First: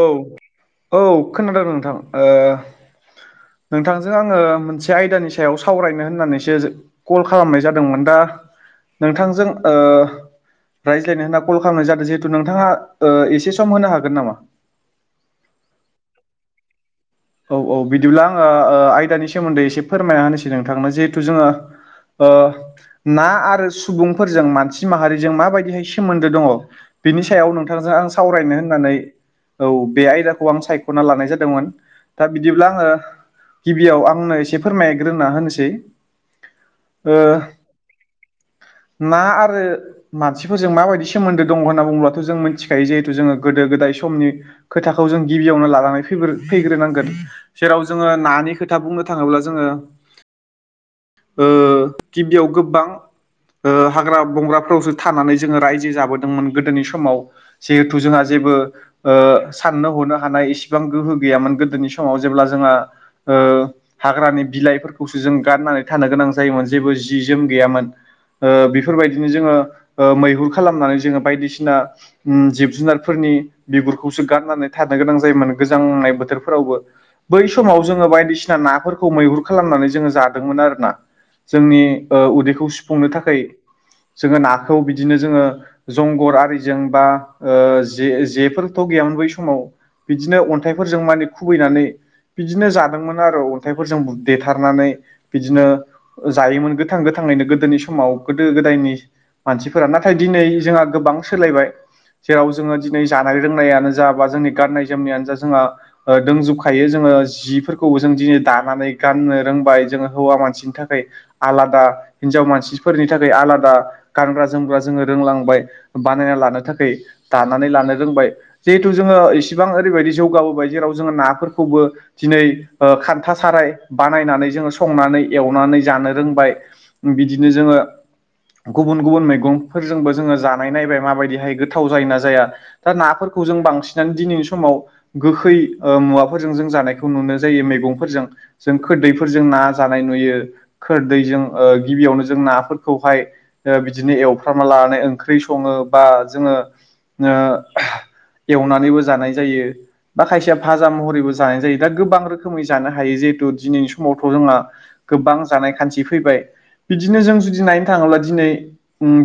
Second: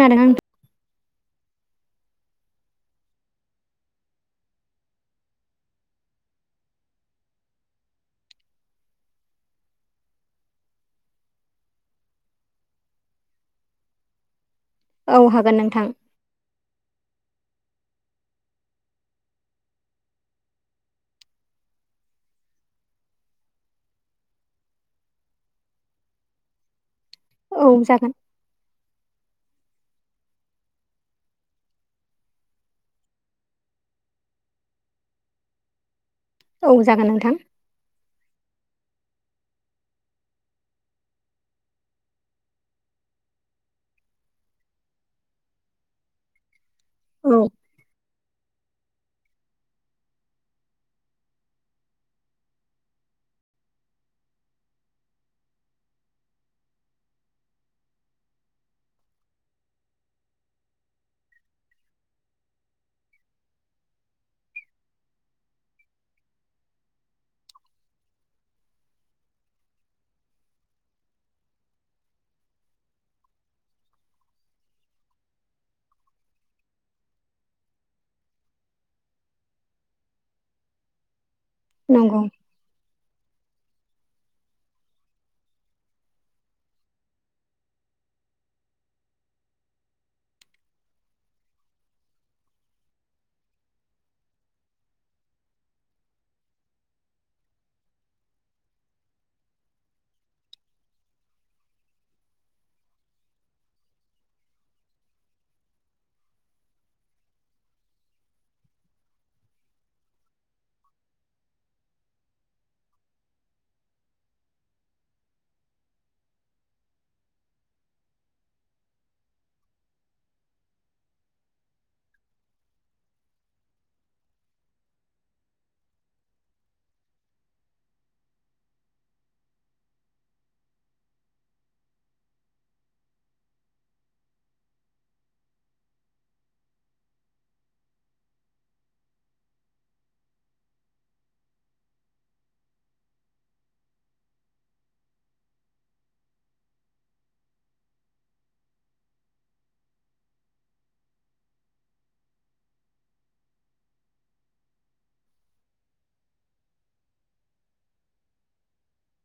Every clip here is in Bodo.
औ नोंथां? औ खोनादों नोंथां नोंथांजों आङो मोनसे आयदानि सायाव सावरायनो होननानैसो कल खालामनाय जादोंमोन दा नोंथांजों रायज्लायनो होनना कल खालामनाय जादों जिहेथु नोंथाङा एसे सम होनो हागोन नामा औ हागोन नोंथां औ औ बिदिब्ला आङो आयदानि सोमोन्दै एसे फोरमायना होनोसै नोंथांनो जिहेथु जोङो अ ना आरो सुबुंफोरजों मानसि माहारिजों माबायदिहाय सोमोन्दो दङ बिनि सायाव औ नोंथांजों आं जागोन सावरायनो होननानै औ बे आयदाखौ आं सायख'ना लानाय जादोंमोन दा बिदिब्ला आङो गिबियाव आंनो एसे फोरमायग्रोना होनोसै औ जागोन नोंथां। ना आरो मानसिफोरजों माबायदि सोमोन्दो दङ होनना बुङोब्लाथ' जों मिथिखायो जिहेथु जोङो गोदो गोदाय समनि खोथाखौ जों गिबियावनो लानानै फ फैग्रोनांगोन। औ जेराव जोङो नानि खोथा बुंनो थाङोब्ला जोङो। गिबियाव गोबां। हाग्रा बंग्राफोरावसो थानानै जोङो रायजो जाबोदोंमोन गोदोनि समाव। जिहेथु जोंहा जेबो साननो हनो हानाय इसिबां गोहो गैयामोन गोदोनि सम। समाव जेब्ला जोंहा। हाग्रानि बिलाइफोरखौसो जों गाननानै थानो गोनां जायोमोन जेबो जि जोम गैयामोन। बेफोरबायदिनो जोङो मैहुर खालामनानै जोङो बायदिसिना। जिब जुनारफोरनि बिगुरखौसो गारनानै थानो गोनां जायोमोन गोजांनाय बोथोरफोरावबो। बै समाव जोङो बायदिसिना नाफोरखौ मैहुर खालामनानै जोङो जादोंमोन आरोोना। जोंनि नंगौ उदैखौ सुफुंनो थाखाय जोङो नाखौ बिदिनो जोङो। जंगर आरिजों बा जे जेफोरथ' गैयामोन बै समाव। बिदिनो अन्थाइफोरजों माने खुबैनानै। बिदिनो जादोंमोन आरो अन्थाइफोरजों देथारनानै बिदिनो। जायोमोन गोथां गोथाङैनो गोदोनि समाव गोदो गोदायनि। मानसिफोरा नाथाय दिनै जोंहा गोबां सोलायबाय। जेराव जोंङो दिनै जानाय रोंनायानो जा बा जोंनि गाननाय जोमनायानो जा जोंहा दोंजु खायो जोंङो जिफोरखौबो जों दिनै दानानै गाननो रोंबाय जोंङो हौवा मानसिनि थाखाय। आलादा हिनजाव मानसिफोरनि थाखाय आलादा। गानग्रा जोमग्रा जोंङो रोंलांबाय बानायना लानो थाखाय। दानानै लानो रोंबाय जिहेथु जोंङो इसिबां ओरैबायदि जौगाबोबाय जेराव जोङो नाफोरखो खौबो दिनै खान्था ओ साराय। बानायनानै जोंङो संनानै एवनानै जानो रोंबाय बिदिनो जोंङो। गुबुन गुबुन मैगंफोरजोंबो जोंङो जानाय नायबाय माबायदिहाय गोथाव जायो ना जाया। दा नाफोरखौ जों बांसिनानो दिनैनि समाव गोखै ओ मुवा। फोरजों जों जानायखौ नुनो जायो मैगंफोरजों जों खोदैफोरजों ना जानाय नुयो। खोरदैैजों ओ गिबियावनो जों नाफोरखौहाय। बिदिनो एवफ्रामना लानानै ओंख्रि संङो बा जोंङो। ओ एवनानैबो जानाय जायो बा खायसेया भाजा महर। बैबो जानाय जायो दा गोबां रोखोमै जानो हायो जिहेथु दिनैनि समावथ' जोंहा गोबां जानाय खान्थि फैबाय बिदिनो जों जुदि नायनो थांङोब्ला दिनै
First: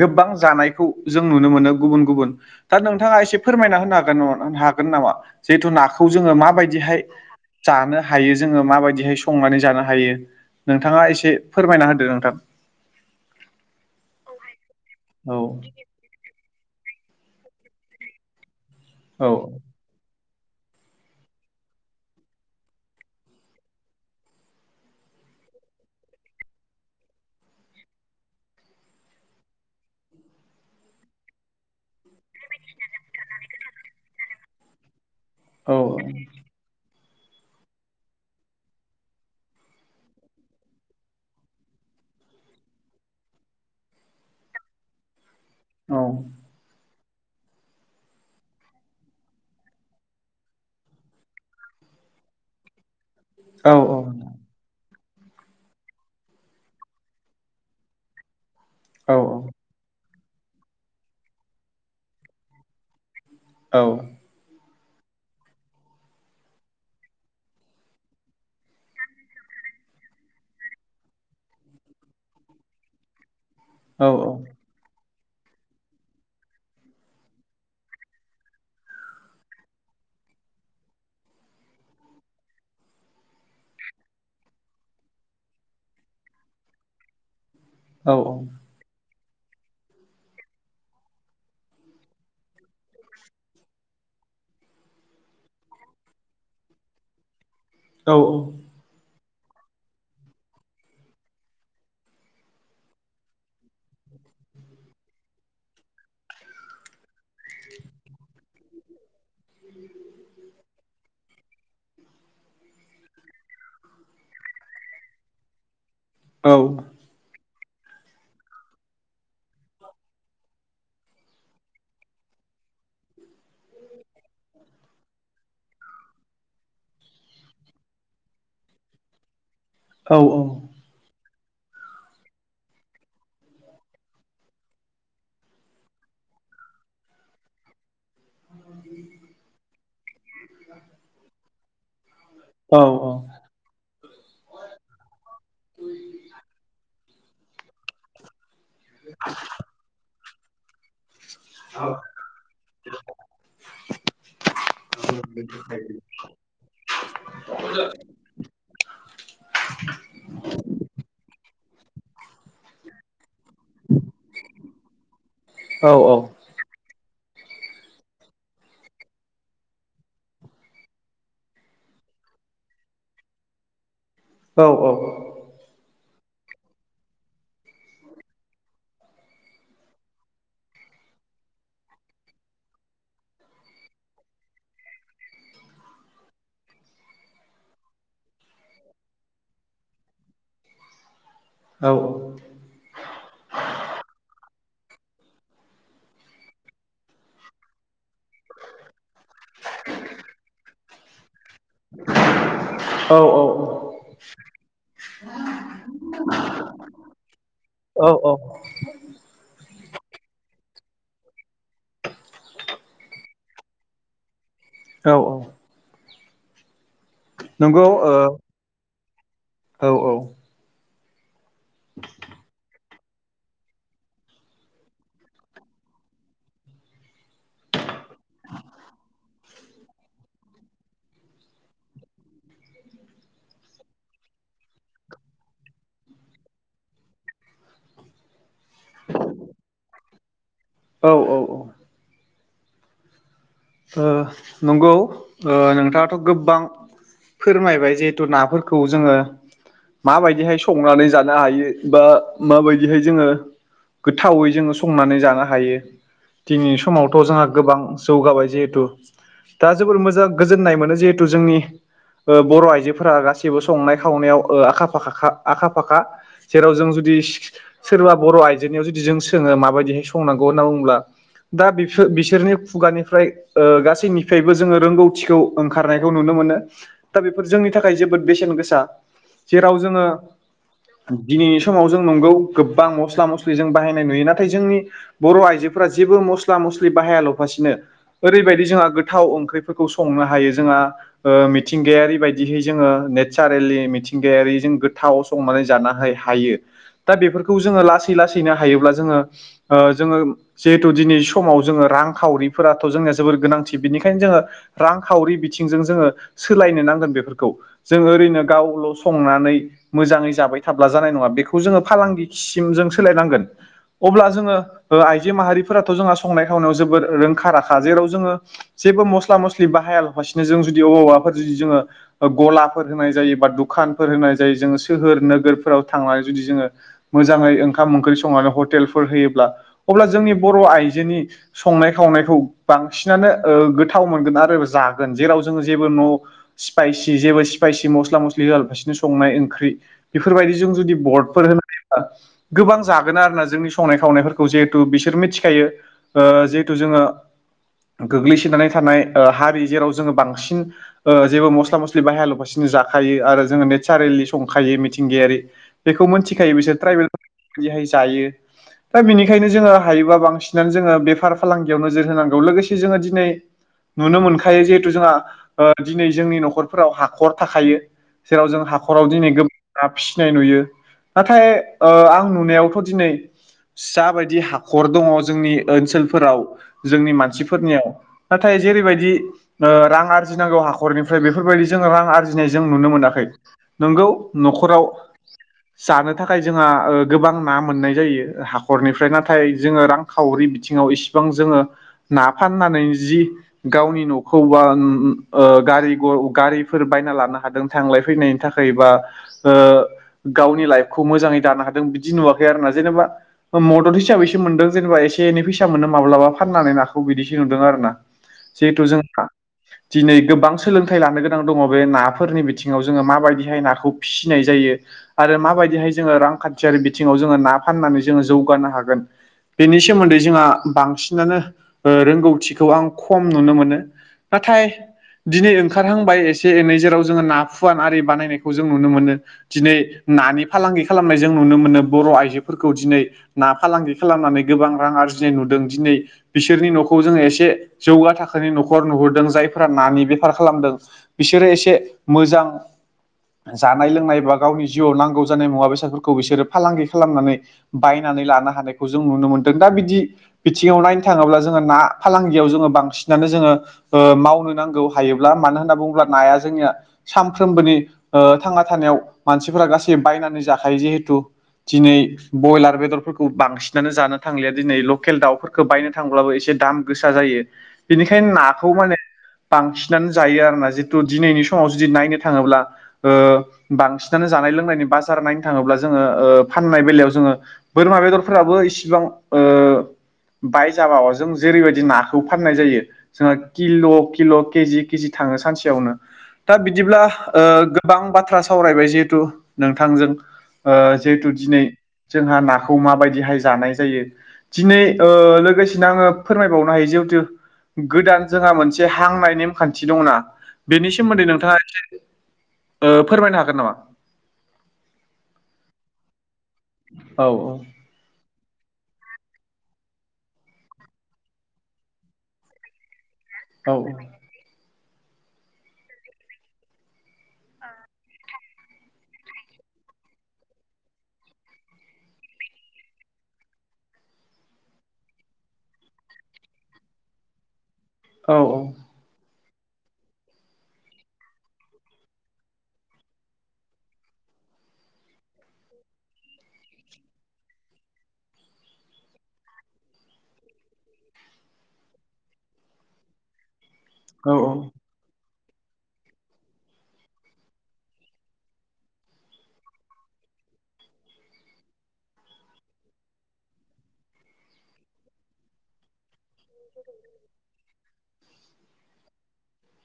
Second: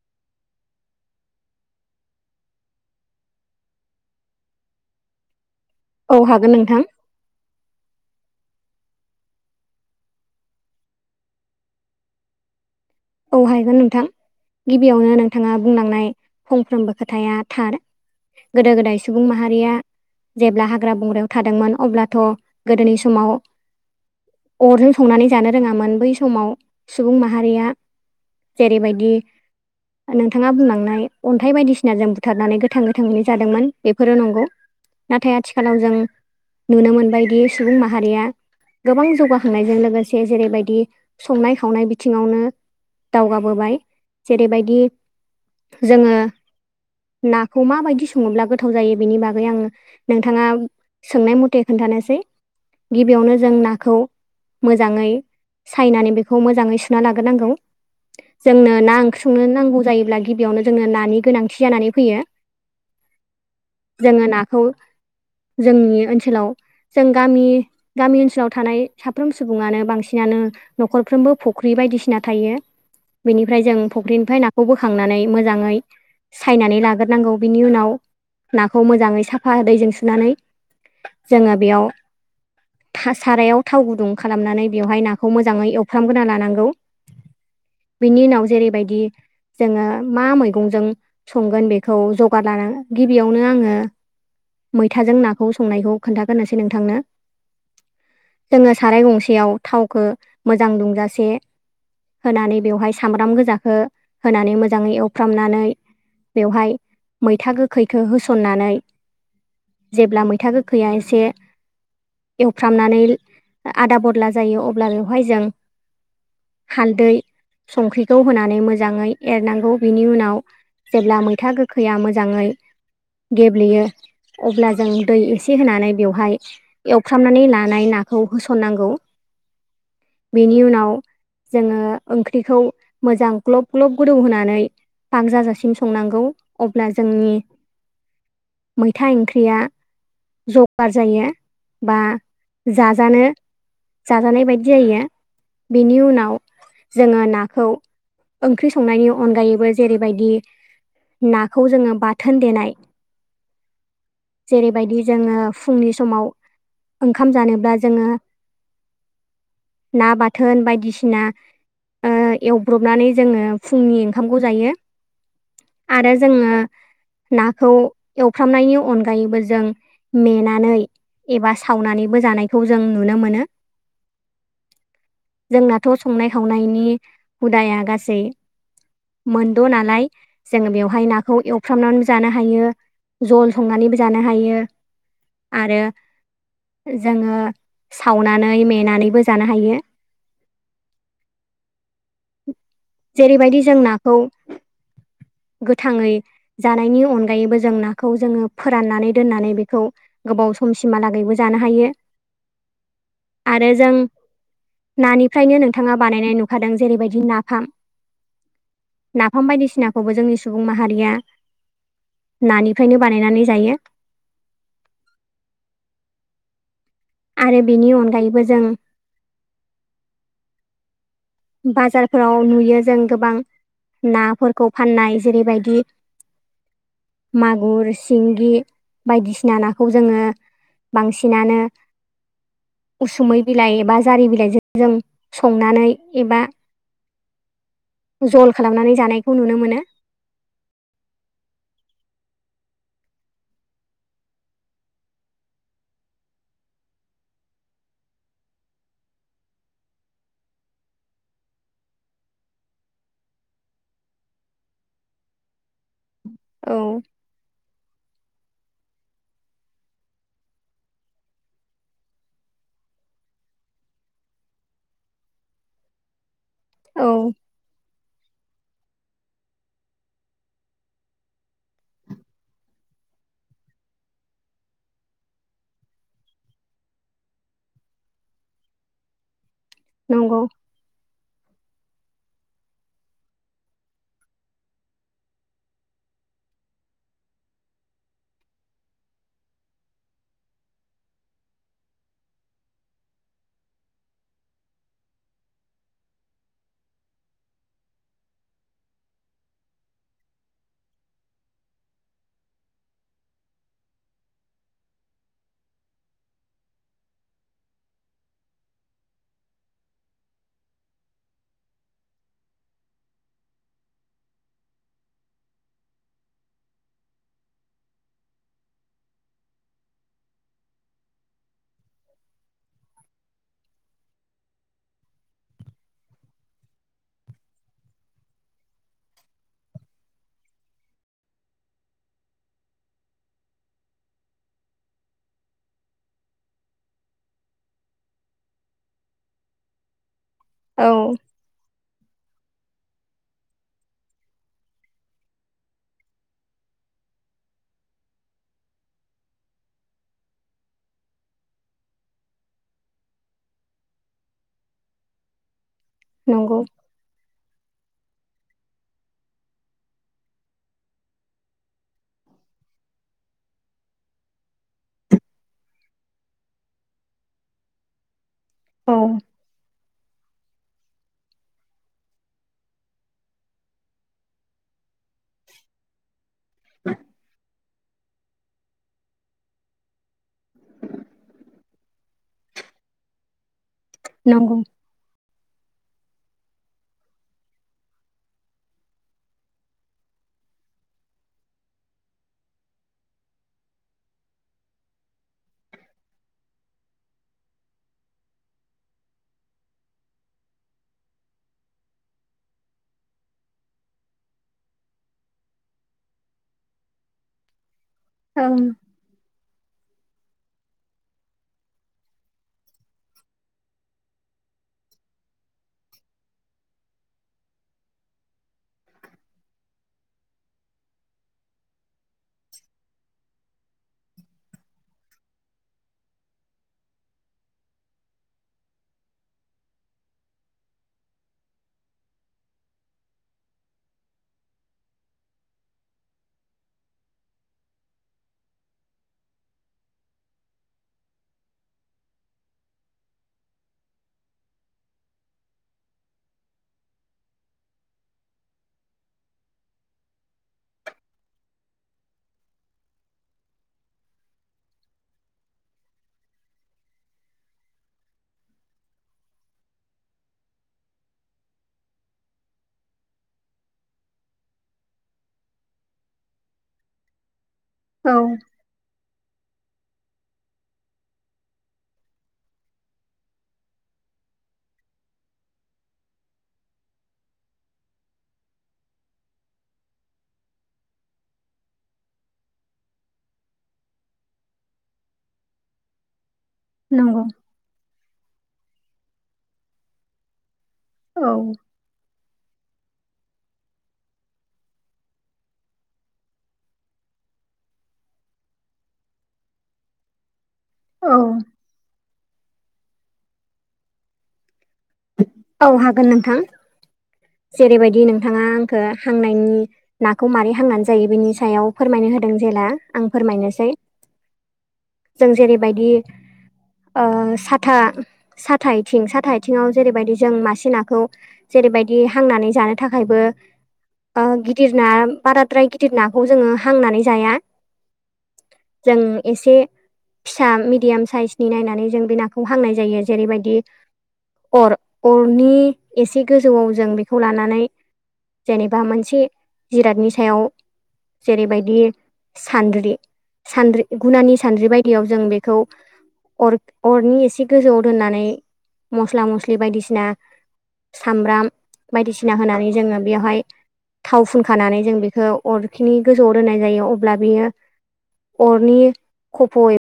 गोबां जानायखौ जों नुनो मोनो गुबुन गुबुन। दा नोंथांङा एसे फोरमायना होनो हागोन हागोन नामा जिहेथु नाखौ औ जोंङो हागोन माबायदि। नोंथां जानो हायो जोंङो माबायदिहाय संनानै जानो हायो। नोंथांङा एसे फोरमायना होदो नोंथां। औ हायगोन नोंथां गिबियावनो औ नोंथाङा बुंलांनाय। फंफ्रोमबो खोथाया थार गोदो गोदाय सुबुं औ माहारिया। जेब्ला हांग्रा बंग्रायाव थादोंमोन अब्लाथ' गोदोनि समाव। अरजों संनानै जानो रोङामोन बै समाव सुबुं माहारिया। जेरैबायदि। नोंथाङा बुंलांनाय अन्थाइ बायदिसिना जों बुथारनानै गोथां गोथांङैनो जादोंमोन बेफोरो नंगौ। नाथाय औ आथिखालाव जों नुनो मोनबायदि सुबुं माहारिया। गोबां जौगाखांनायजों लोगोसे जेरैबायदि संनाय खावनाय बिथिंङावनो। दावगाबोबाय जेरैबायदि औ जोंङो। नाखौ माबायदि सङोब्ला गोथाव जायो बेनि बागै आंङो नोंथाङा। सोंनाय मथे खोन्थानोसै गिबियावनो जों औ नाखौ। मोजाङै सायनानै बेखौ मोजाङै सुना लाग्रोनांगौ। जोंनो ना औ ओंख्रि संनो नांगौ जायोब्ला गिबियावनो जोंनो नानि गोनांथि जानानै फैयो। औ। जोंङो नाखौ जोंनि ओनसोलाव जों गामि। गामि ओनसोलाव थानाय साफ्रोम सुबुङानो बांसिनानो न'खरफ्रोमबो फुख्रि बायदिसिना थायो। बेनिफ्राय जों औ फुख्रिनिफ्राय नाखौ बोखांनानै मोजांङै सायनानै लाग्रोनांगौ बिनि उनाव नाखौ मोजाङै साफा दैजों सुनानै जोंङो बेयाव सारायाव थाव गुदुं खालामनानै बेवहाय नाखौ मोजाङै एवफ्रामबोना लानांगौ औ बिनि औ उनाव जेरैबायदि जोंङो मा मैगंजों संगोन बेखौ जगार लानानै गिबियावनो आंङो मैथाजों नाखौ संनायखौ खोन्थागोनोसै नोंथांनो औ औ जोंङो साराय गंसेयाव थावखौ मोजां दुंजासे होनानै बेवहाय सामब्राम गोजाखौ होनानै मोजाङै एवफ्रामनानै बेवहाय मैथा गोखैखौ होसननानै जेब्ला मैथा गोखैया एसे एवफ्रामनानै आदा बदला जायो अब्ला बेवहाय जों हालदै संख्रिखौ होनानै मोजाङै एरनांगौ बिनि उनाव जेब्ला मैथा गोखैया मोजांङै गेब्लेयो अब्ला जों दै एसे होनानै बेवहाय एवफ्रामनानै लानाय नाखौ होसननांगौ। बेनि उनाव जोङो ओंख्रिखौ मोजां ग्लब ग्लब गोदौ होनानै पाक जाजासिम संनांगौ अब्ला जोंनि मैथा ओंख्रिया जगार जायो बा जाजानो जाजानाय बायदि जायो बेनि उनाव जोङो नाखौ ओंख्रि संनायनि अनगायैबो जेरैबायदि नाखौ जोङो बाथोन देनाय जेरैबायदि जोङो फुंनि समाव ओंखाम जानोब्ला जोङो ना बाथोन बायदिसिना ओ एवब्रबनानै जोङो फुंनि ओंखामखौ जायो आरो जोंङो नाखौ एवफ्रामनायनि अनगायैबो जों मेनानै एबा सावनानैबो जानायखौ जों नुनो मोनो। औ औ। जोंनाथ' संनाय खावनायनि हुदाया गासै मोनद' नालाय जोङो बेवहाय नाखौ एवफ्रामनानै जानो हायो। जल संनानैबो जानो हायो आरो जोङो सावनानै मेनानैबो जानो हायो। औ औ। जेरैबायदि जों नाखौ गोथाङै जानायनि अनगायैबो जों नाखौ जोङो फोराननानै दोननानै बेखौ गोबाव समसिमहालागैबो जानो हायो औ आरो जों नानि फ्रायनो नोंथाङा बानायनाय नुखादों जेरैबायदि नाफाम। औ नाफाम बायदिसिनाखौबो जोंनि सुबुं माहारिया नानिफ्रायनो बानायनानै जायो। औ औ। आरो नंगौ बेनि ओ अनगायैबो जों औ औ। बाजारफोराव नुयो जों गोबां नाफोरखौ फाननाय जेरैबायदि मागुर सिंगि बायदिसिना नाखौ जोङो बांसिनानो उसुमै बिलाइ एबा जारि बिलाइजों जों संनानै एबा जल खालामनानै जानायखौ नुनो मोनो। औ औ औ। ओ नंगौ ओ नोंथाङाथ' गोबबां फोरमायबाय जिहेथु नाफोरखौ जोङो माबायदिहाय संनानै जानो हायो बा माबायदिहाय जोङो गोथावै जोङो संनानै जानो हायो। दिनै औ समावथ' जोंहा गोबां जौगाबाय जिहेथु दा जोबोर मोजां गोजोननाय मोनो जिहेथु जोंनि ओ बर' आइजोफोरा गासिबो संनाय खावनायाव ओ आखा फाखाखा आखा फाखा जेराव जों औ जुदि सोरबा बर' आइजोनियाव जुदि जों सोङो माबायदिहाय संनांगौ होनना बुङोब्ला दा बिफो बिसोरनि खुगानिफ्राय ओ गासैनिफ्रायबो जोङो रोंगौथिखौ ओंखारनायखौ नुनो मोनो। दा बेफोर जोंनि थाखाय जोबोद बेसेन गोसा जेराव जोङो नंगौ दिनैनि समाव जों नंगौ गोबबां मस्ला मस्लि जों बाहायनाय नुयो। नाथाय जोंनि बर' आइजोफोरा जेबो मस्ला मस्लि बाहाया ल'फासिनो ओरैबायदि जोंहा गोथाव ओंख्रिफोरखौ संनो हायो जोङा ओ मिथिंगायारि बायदिहै जोङो नेचचारेलि मिथिंगायारि जों गोथाव संनानै जानो हाय हायो। दा बेफोरखौ जोङो लासै लासैनो हायोब्ला जोङो ओ जोङो जिहेथु दिनै समाव जोङो रांखावरिफोरा थ' जोंनिया जोबोर गोनांथि बिनिखायनो जोङो रांखावरि बिथिंजों जोङो सोलायनो नांगोन बेफोरखौ जों ओरैनो गावल' संनानै मोजाङै जाबाय थाब्ला जानाय नङा बेखौ जोङो फालांगिसिम जों सोलायनांगोन अब्ला जोङो आइजो माहारिफोराथ' जोंहा संनाय खावनायाव जोबोद रोंखा राखा जेराव जोङो जेबो मस्ला मस्लि बाहायालाबासिनो जों जदि अबाावबाफोर जुदि जोङो गलाफोर होनाय जायो बा दुखानफोर होनाय जायो जोङो सोहोर नोगोरफोराव थांनानै जुदि जोङो मोजाङै ओंखाम ओंख्रि संनानै हटेलफोर होयोब्ला अब्ला जोंनि बर' आइजोनि संनाय खावनायखौ बांसिनानो ओ गोथाव मोनगोन आरो जागोन जेराव जोङो जेबो न' स्पायसि जेबो स्पायसि मस्ला मस्लि होल फारसेनो संनाय ओंख्रि बेफोरबायदिजों जुदि औ बर्डफोर होनानै ओ गोबां जागोन आरोना जोंनि संनाय खावनायफोरखौ जिहेथु बिसोर मिथिखायो जिहेथु जोङो गोग्लैसोनानै थानाय हारि जेराव जोङो बांसिन ओ जेबो मस्ला मस्लि बाहायालाबासिनो जाखायो आरो जोङो नेसारेलि संखायो मिथिंगायारि बेखौ मिथिखायो नंगौ बिसोर ट्राइबेल बिदिहाय जायो दा बेनिखायनो जोङो हायोबा बांसिनानो जोङो बेफार फालांगियाव नोजोर होनां औ लोगोसे जोङो दिनै नुनो मोनखायो जिहेथु जोंहा ओ दिनै जोंनि न'खरफोराव हाखर थाखायो जेराव जों औ हाखराव दिनै गो दा फिसिनाय नुयो नाथाय ओ आं नुनायावथ' दिनै जाबायदि हाखर दङ जोंनि ओनसोलफोराव जोंनि मानसि फोरनियाव नाथाय जेरैबायदि रां आरजिनांगौ हाखरनिफ्राय बेफोरबायदि जो रां आरजिनाय जों नुनो मोनाखै नोंगौ नंगौ न'खराव [inaudible] जानो थाखाय जोंहा गोबां ना मोननाय जायो हाखरनिफ्राय नाथाय जोङो रां खावरि बिथिङाव इसिबां जोङो ना फाननानै जि गावनि न'खौ बा ओ गारि गारिफोर बायना लानो हादों थांलाय फैनायनि थाखाय बा ओ गावनि लाइफखौ मोजाङै दानो हादों बिदि नुवाखै आरोना जेनेबा ओ हिसाबैसो मोनदों जेनेबा एसे एनैसा मोनो माब्लाबा फाननानै ना खौ बिदिसो नुदों आरोना औ जिहेथु जोंहा दिनै गोबां सोलोंथाइ लानो गोनां दङ बे नाफोरनि बिथिङाव जोङो माबायदिहाय नाखौ फिसिनाय जायो आरो माबायदिहाय जोङो रांखान्थियारि बिथिङाव जोङो ना फाननानै जोङो जौगानो हागोन बेनि सोमोन्दै जोंहा बांसिनानो ओ रोंगौथिखौ आं खम नुनो मोनो नाथाय दिनै ओंखारहांबाय एसे एनै जेराव जोङो ना फुवान आरि बानायनायखौ जों नुनो मोनो दिनै नानि फालांगि खालामनाय जों नुनो मोनो बर' आइजोफोरखौ दिनै ना फालांगि खालामनानै गोबां रां आरजिनाय नुदों दिनै बिसोरनि न'खौ जोङो एसे जौगा थाखोनि न'खर नुहुरदों जायफोरा नानि बेफार खालामदों बिसोरो एसे मोजां जानाय लोंनाय एबा गावनि जिउआव नांगौ जानाय मुवा बेसादफोरखौ बिसोरो फालांगि खालामनानै बायनानै लानो हानायखौ जों नुनो मोनदों दा बिदि बिथिङाव नाय थाङोब्ला जोङो ना फालांगियाव जोङो बांसिनानो जोङो मावनो नांगौ हायोब्ला मानो होनना बुङोब्ला नाया जोंनिया सानफ्रोमबोनि थांना थानायाव मानसिफोरा गासै बायनानै जाखायो जिहेथु दिनै बयलार बेदरफोरखौ बांसिनानो जानो थांलिया दिनै लकेल दाउफोरखौ बायनो थांब्लाबो एसे दाम गोसा जायो औ बेनिखायनो नाखौ माने बांसिनानो जायो आरोना जितु दिनैनि समाव जुदि नायनो थाङोब्ला ओ बांसिनानो जानाय लोंनायनि बाजार नायनो थाङोब्ला जोङो ओ फाननाय बेलायाव जोङो बोरमा बेदरफोराबो इसिबां ओ बाय जाबाबो जों जेरैबायदि नाखौ फाननाय जायो। जोंहा किल' किल' केजि केजि थाङो सानसेयावनो दा बिदिब्ला नंगौ ओ गोबां बाथ्रा सावरायबाय जिहेथु नोंथांजों। ओ जिहेथु औ दिनै जोंहा नाखौ माबायदिहाय जानाय जायो दिनै ओ लोगोसेनो आङो फोरमायबावनो हायो जिहेतु गोदान जोंहा मोनसे हांनाय नेमखान्थि दंना। बेनि सोमोन्दै औ नोंथाङा एसे ओ फोरमायनो हागोन नामा? औ हागोन नोंथां औ जेरैबायदि दि नोंथाङा आंखो हांनायनि नाखौ मारै हांनानै जायो बेनि सायाव फोरमायनो होदों जेला आं फोरमायनोसै औ जों जेरैबायदि ओ साथा साथा आइथिं साथा आइथिं बिङाव जेरैबायदि जों मासे नाखौ जेरैबायदि हांनानै जानो थाखायबो ओ गिदिर ना बाराद्राय गिदिर नाखौ जोङो हांनानै जाया। औ -औ। जों एसे फिसा मिडियाम साइसनि नायनानै जों बे नाखौ हांनाय जायो जेरैबायदि अर अरनि एसे गोजौआव जों बेखौ लानानै जेनेबा मोनसे जिरादनि सायाव जेरैबायदि सानद्रि सानद्रि गुनानि औ औ सानद्रि बायदियाव जों बेखौ अर अरनि एसे गोजौआव दोननानै मस्ला मस्लि बायदिसिना सामब्राम बायदिसिना होनानै जोङो बेयावहाय थाव फुनखानानै जों बेखौ अरखिनि गोजौआव दोननाय जायो अब्ला बियो अरनि खफ'